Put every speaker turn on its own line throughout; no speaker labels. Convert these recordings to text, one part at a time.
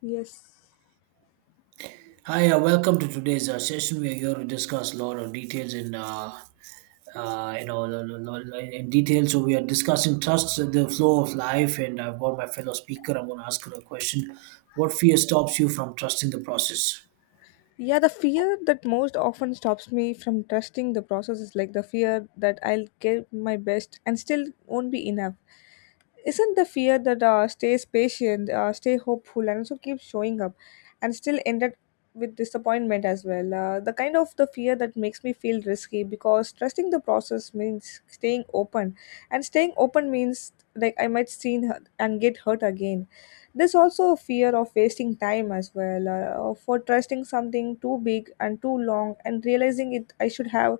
Yes.
Hi, welcome to today's session. We are here to discuss a lot of details in, you know, lo- lo- lo- in detail. So we are discussing trust, the flow of life, and I've got my fellow speaker. I'm going to ask her a question. What fear stops you from trusting the process?
Yeah, the fear that most often stops me from trusting the process is like the fear that I'll give my best and still won't be enough. Isn't the fear that stays patient, stay hopeful, and also keep showing up, and still ended with disappointment as well. The kind of the fear that makes me feel risky because trusting the process means staying open, and staying open means like I might seen her and get hurt again. There's also a fear of wasting time as well, for trusting something too big and too long, and realizing it I should have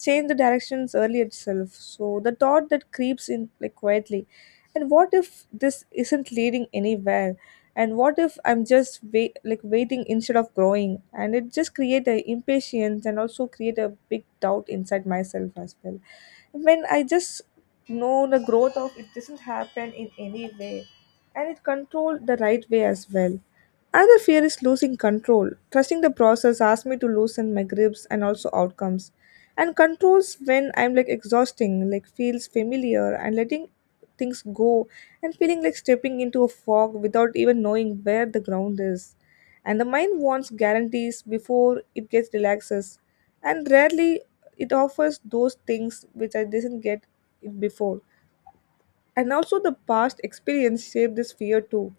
changed the directions earlier itself. So the thought that creeps in like quietly, and what if this isn't leading anywhere, and what if I'm just wait, like waiting instead of growing, and it just create a impatience and also create a big doubt inside myself as well when I just know the growth of it doesn't happen in any way and it control the right way as well. Another fear is losing control. Trusting the process asks me to loosen my grips and also outcomes. And controls when I'm like exhausting, like feels familiar and letting things go and feeling like stepping into a fog without even knowing where the ground is. And the mind wants guarantees before it gets relaxes. And rarely it offers those things which I didn't get it before, and also the past experience shape this fear too.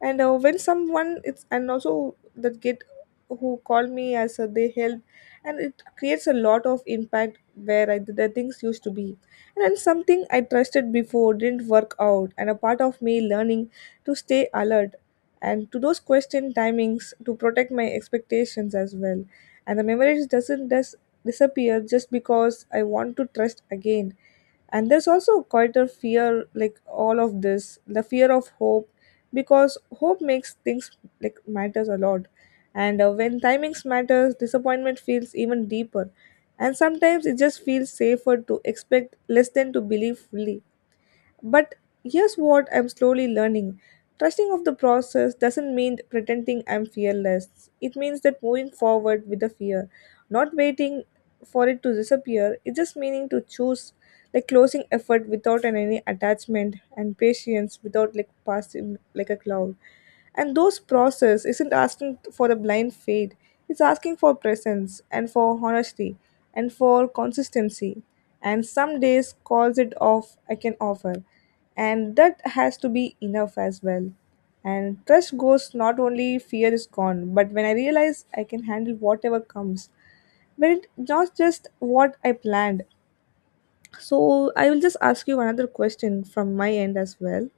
And when someone it's and also that kid who called me as they help, and it creates a lot of impact where I, the things used to be, and then something I trusted before didn't work out and a part of me learning to stay alert and to those question timings to protect my expectations as well. And the memories doesn't just disappear just because I want to trust again. And there's also quite a fear like all of this, the fear of hope, because hope makes things like matters a lot. And when timings matters disappointment feels even deeper, and sometimes it just feels safer to expect less than to believe fully. But here's what I'm slowly learning. Trusting of the process doesn't mean pretending I'm fearless, it means that moving forward with the fear, not waiting for it to disappear. It's just meaning to choose, like closing effort without any attachment, and patience without like passing like a cloud. And those process isn't asking for a blind fade, it's asking for presence and for honesty and for consistency. And some days calls it off I can offer, and that has to be enough as well. And trust goes not only fear is gone, but when I realize I can handle whatever comes, but not just what I planned. So I will just ask you another question from my end as well.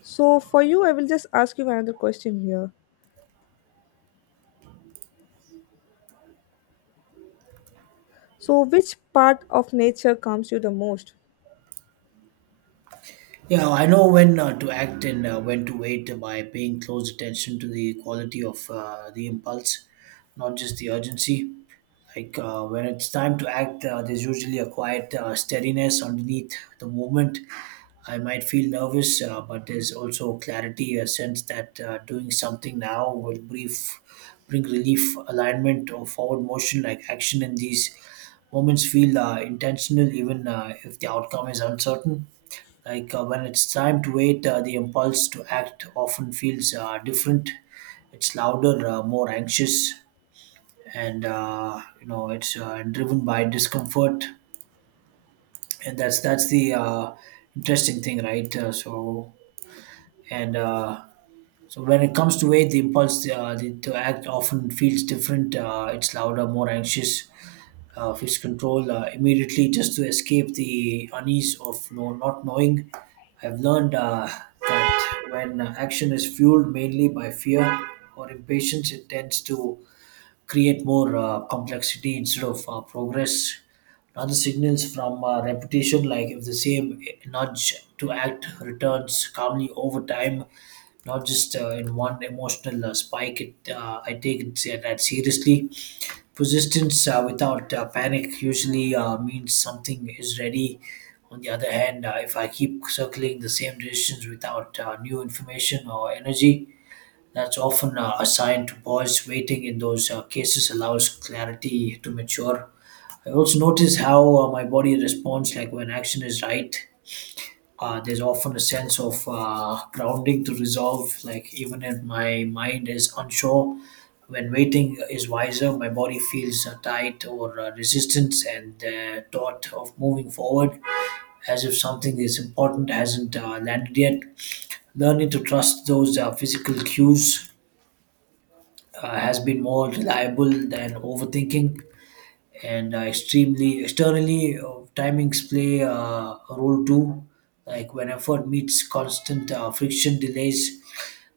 So for you, I will just ask you another question here. So which part of nature calms you the most?
Yeah, I know when to act and when to wait by paying close attention to the quality of the impulse, not just the urgency. Like when it's time to act, there's usually a quiet steadiness underneath the movement. I might feel nervous, but there's also clarity, a sense that doing something now will bring relief, alignment, or forward motion. Like action in these moments feel intentional, even if the outcome is uncertain. Like when it's time to wait, the impulse to act often feels different. It's louder, more anxious, and it's driven by discomfort, and that's the interesting thing, right? And uh, so when it comes to weight, the impulse to act often feels different. It's louder, more anxious, feels control immediately, just to escape the unease of not knowing. I've learned that when action is fueled mainly by fear or impatience, it tends to create more complexity instead of progress. Another signals from repetition, like if the same nudge to act returns calmly over time, not just in one emotional spike. I take that seriously. Persistence without panic usually means something is ready. On the other hand, if I keep circling the same decisions without new information or energy, that's often assigned to boys. Waiting in those cases allows clarity to mature. I also notice how my body responds, like when action is right. There's often a sense of grounding to resolve, like even if my mind is unsure. When waiting is wiser, my body feels tight or resistance, and the thought of moving forward as if something is important hasn't landed yet. Learning to trust those physical cues has been more reliable than overthinking, and extremely externally timings play a role too, like when effort meets constant friction, delays,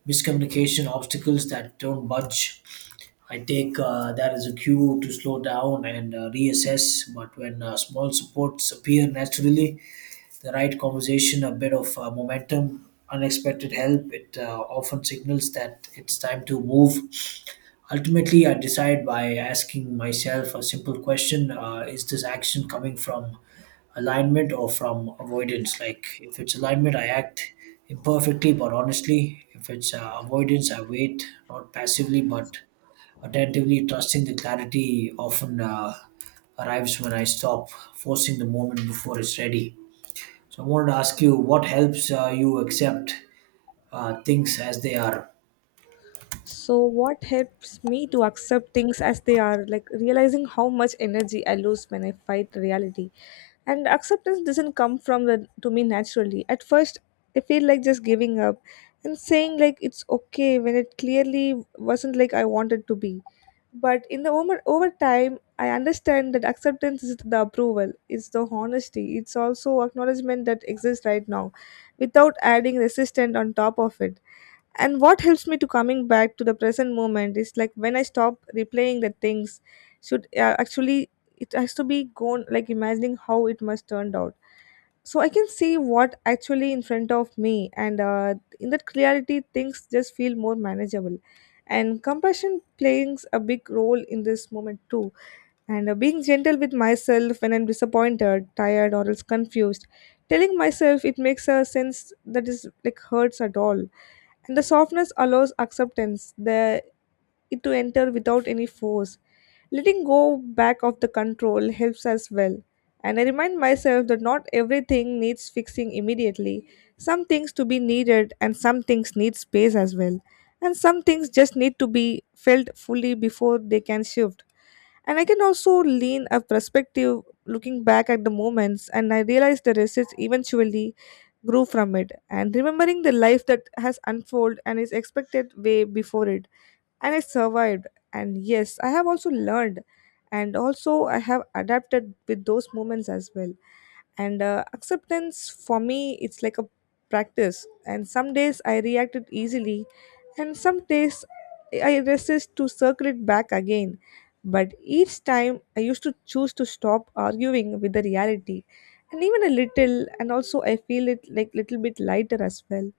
miscommunication, obstacles that don't budge. I take that as a cue to slow down and reassess. But when small supports appear naturally, the right conversation, a bit of momentum, unexpected help, it often signals that it's time to move. Ultimately, I decide by asking myself a simple question: is this action coming from alignment or from avoidance? Like, if it's alignment, I act imperfectly but honestly. If it's avoidance, I wait, not passively but attentively, trusting the clarity often arrives when I stop forcing the moment before it's ready. So, I wanted to ask you, what helps you accept things as they are?
So what helps me to accept things as they are, like realizing how much energy I lose when I fight reality. And acceptance doesn't come from the to me naturally. At first I feel like just giving up and saying like it's okay when it clearly wasn't like I wanted to be. But in the over time I understand that acceptance is the approval, it's the honesty, it's also acknowledgement that exists right now without adding resistance on top of it. And what helps me to coming back to the present moment is like when I stop replaying the things should actually it has to be gone, like imagining how it must turned out so I can see what actually in front of me. And in that clarity things just feel more manageable. And compassion plays a big role in this moment too. And being gentle with myself when I'm disappointed, tired, or else confused, telling myself it makes a sense that is like hurts at all. And the softness allows acceptance the it to enter without any force. Letting go back of the control helps as well. And I remind myself that not everything needs fixing immediately. Some things to be needed and some things need space as well. And some things just need to be felt fully before they can shift. And I can also lean a perspective, looking back at the moments, and I realize the research eventually grew from it and remembering the life that has unfolded and is expected way before it, and I survived. And yes, I have also learned, and also I have adapted with those moments as well. And acceptance for me, it's like a practice. And some days I reacted easily, and some days I resist to circle it back again. But each time I used to choose to stop arguing with the reality, and even a little, and also I feel it like little bit lighter as well.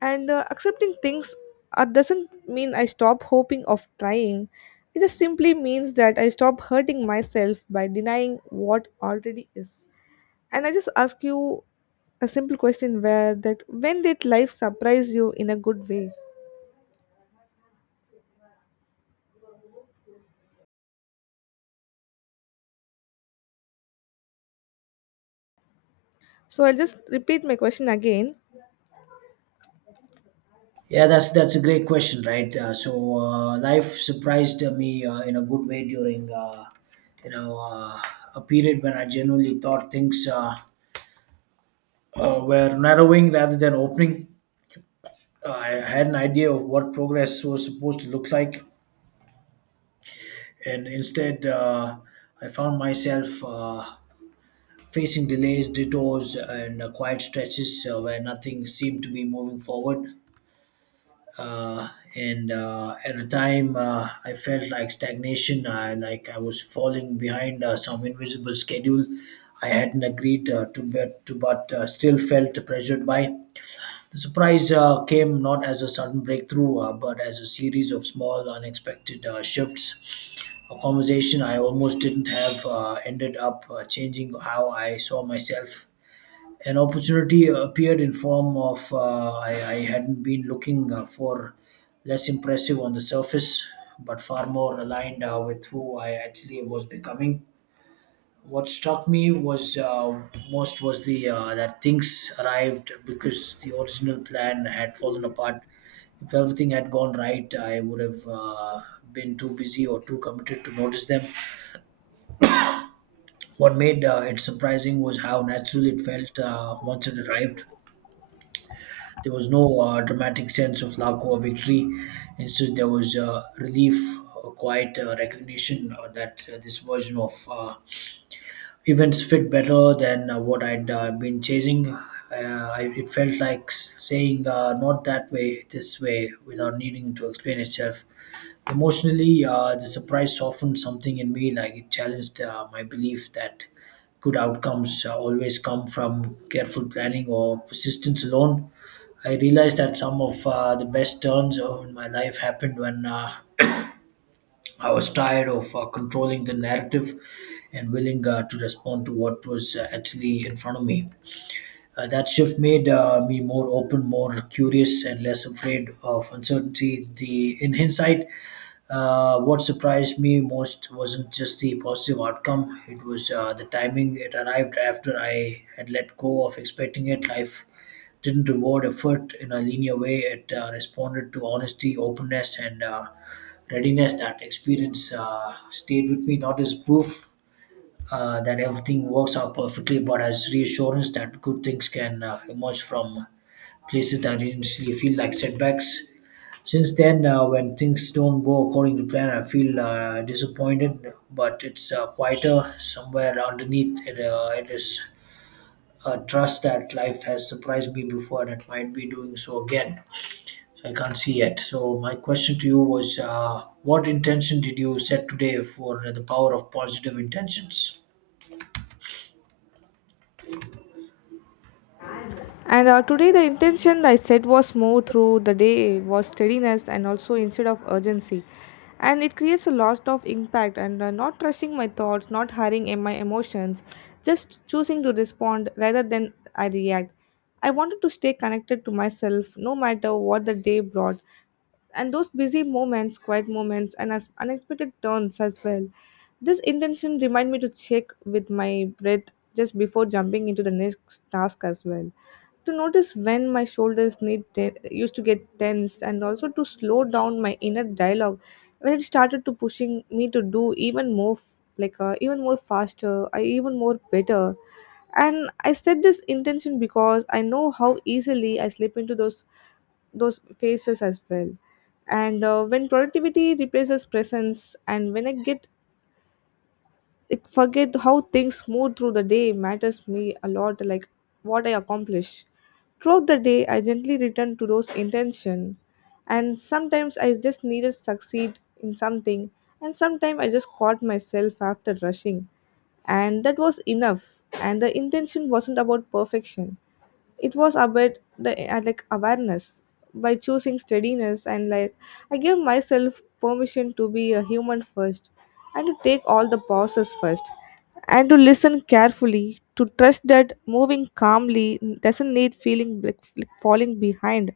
And accepting things doesn't mean I stop hoping of trying, it just simply means that I stop hurting myself by denying what already is. And I just ask you a simple question where that when did life surprise you in a good way. So I'll just repeat my question again.
Yeah, that's a great question, right? Life surprised me in a good way during you know uh, a period when I genuinely thought things were narrowing rather than opening. I had an idea of what progress was supposed to look like, and instead I found myself facing delays, detours, and quiet stretches where nothing seemed to be moving forward. Uh, and At the time I felt like stagnation, I was falling behind some invisible schedule I hadn't agreed to, but still felt pressured by. The surprise came not as a sudden breakthrough but as a series of small unexpected shifts. A conversation I almost didn't have ended up changing how I saw myself. An opportunity appeared in form of I hadn't been looking for, less impressive on the surface but far more aligned with who I actually was becoming. What struck me was most was the that things arrived because the original plan had fallen apart. If everything had gone right, I would have been too busy or too committed to notice them. What made it surprising was how natural it felt once it arrived. There was no dramatic sense of lack or victory. Instead, there was relief, a quiet recognition that this version of events fit better than what I'd been chasing. It felt like saying, not that way, this way, without needing to explain itself. Emotionally, the surprise softened something in me, like it challenged my belief that good outcomes always come from careful planning or persistence alone. I realized that some of the best turns in my life happened when I was tired of controlling the narrative and willing to respond to what was actually in front of me. That shift made me more open, more curious, and less afraid of uncertainty. The in hindsight, what surprised me most wasn't just the positive outcome; it was the timing. It arrived after I had let go of expecting it. Life didn't reward effort in a linear way. It responded to honesty, openness, and readiness. That experience stayed with me, not as proof that everything works out perfectly, but as reassurance that good things can emerge from places that initially feel like setbacks. Since then, when things don't go according to plan, I feel disappointed, but it's quieter somewhere underneath. It is trust that life has surprised me before and it might be doing so again. So I can't see yet. So my question to you was, what intention did you set today for the power of positive intentions?
And today, the intention I set was more through the day was steadiness and also instead of urgency. And it creates a lot of impact. And not rushing my thoughts, not hurrying in my emotions, just choosing to respond rather than I react. I wanted to stay connected to myself no matter what the day brought. And those busy moments, quiet moments, and as unexpected turns as well. This intention remind me to check with my breath just before jumping into the next task as well, to notice when my shoulders used to get tense, and also to slow down my inner dialogue when it started to pushing me to do even more even more faster I even more better. And I set this intention because I know how easily I slip into those phases as well. And when productivity replaces presence, and when I get like forget how things move through the day matters me a lot, like what I accomplish throughout the day I gently return to those intention. And sometimes I just needed succeed in something, and sometimes I just caught myself after rushing, and that was enough. And the intention wasn't about perfection, it was about the like awareness. By choosing steadiness and like I gave myself permission to be a human first, and to take all the pauses first, and to listen carefully, to trust that moving calmly doesn't need feeling like falling behind.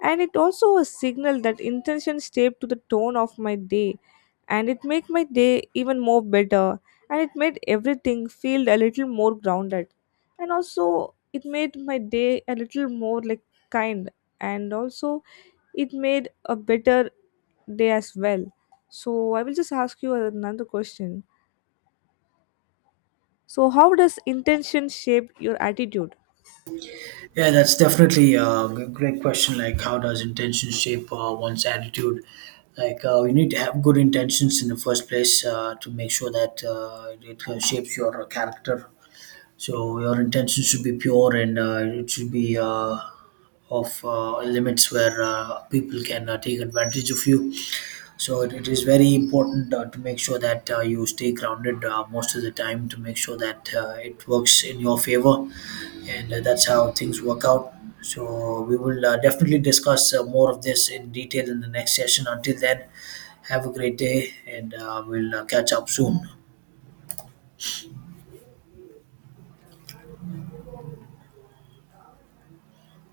And it also a signal that intention shaped to the tone of my day, and it made my day even more better, and it made everything feel a little more grounded, and also it made my day a little more like kind, and also it made a better day as well. So I will just ask you another question so, how does intention shape your attitude?
Yeah, that's definitely a great question. Like, how does intention shape one's attitude? Like, you need to have good intentions in the first place to make sure that it shapes your character. So your intention should be pure, and it should be of limits where people can take advantage of you. So it is very important to make sure that you stay grounded most of the time to make sure that it works in your favor, and that's how things work out. So we will definitely discuss more of this in detail in the next session. Until then, have a great day, and we'll catch up soon.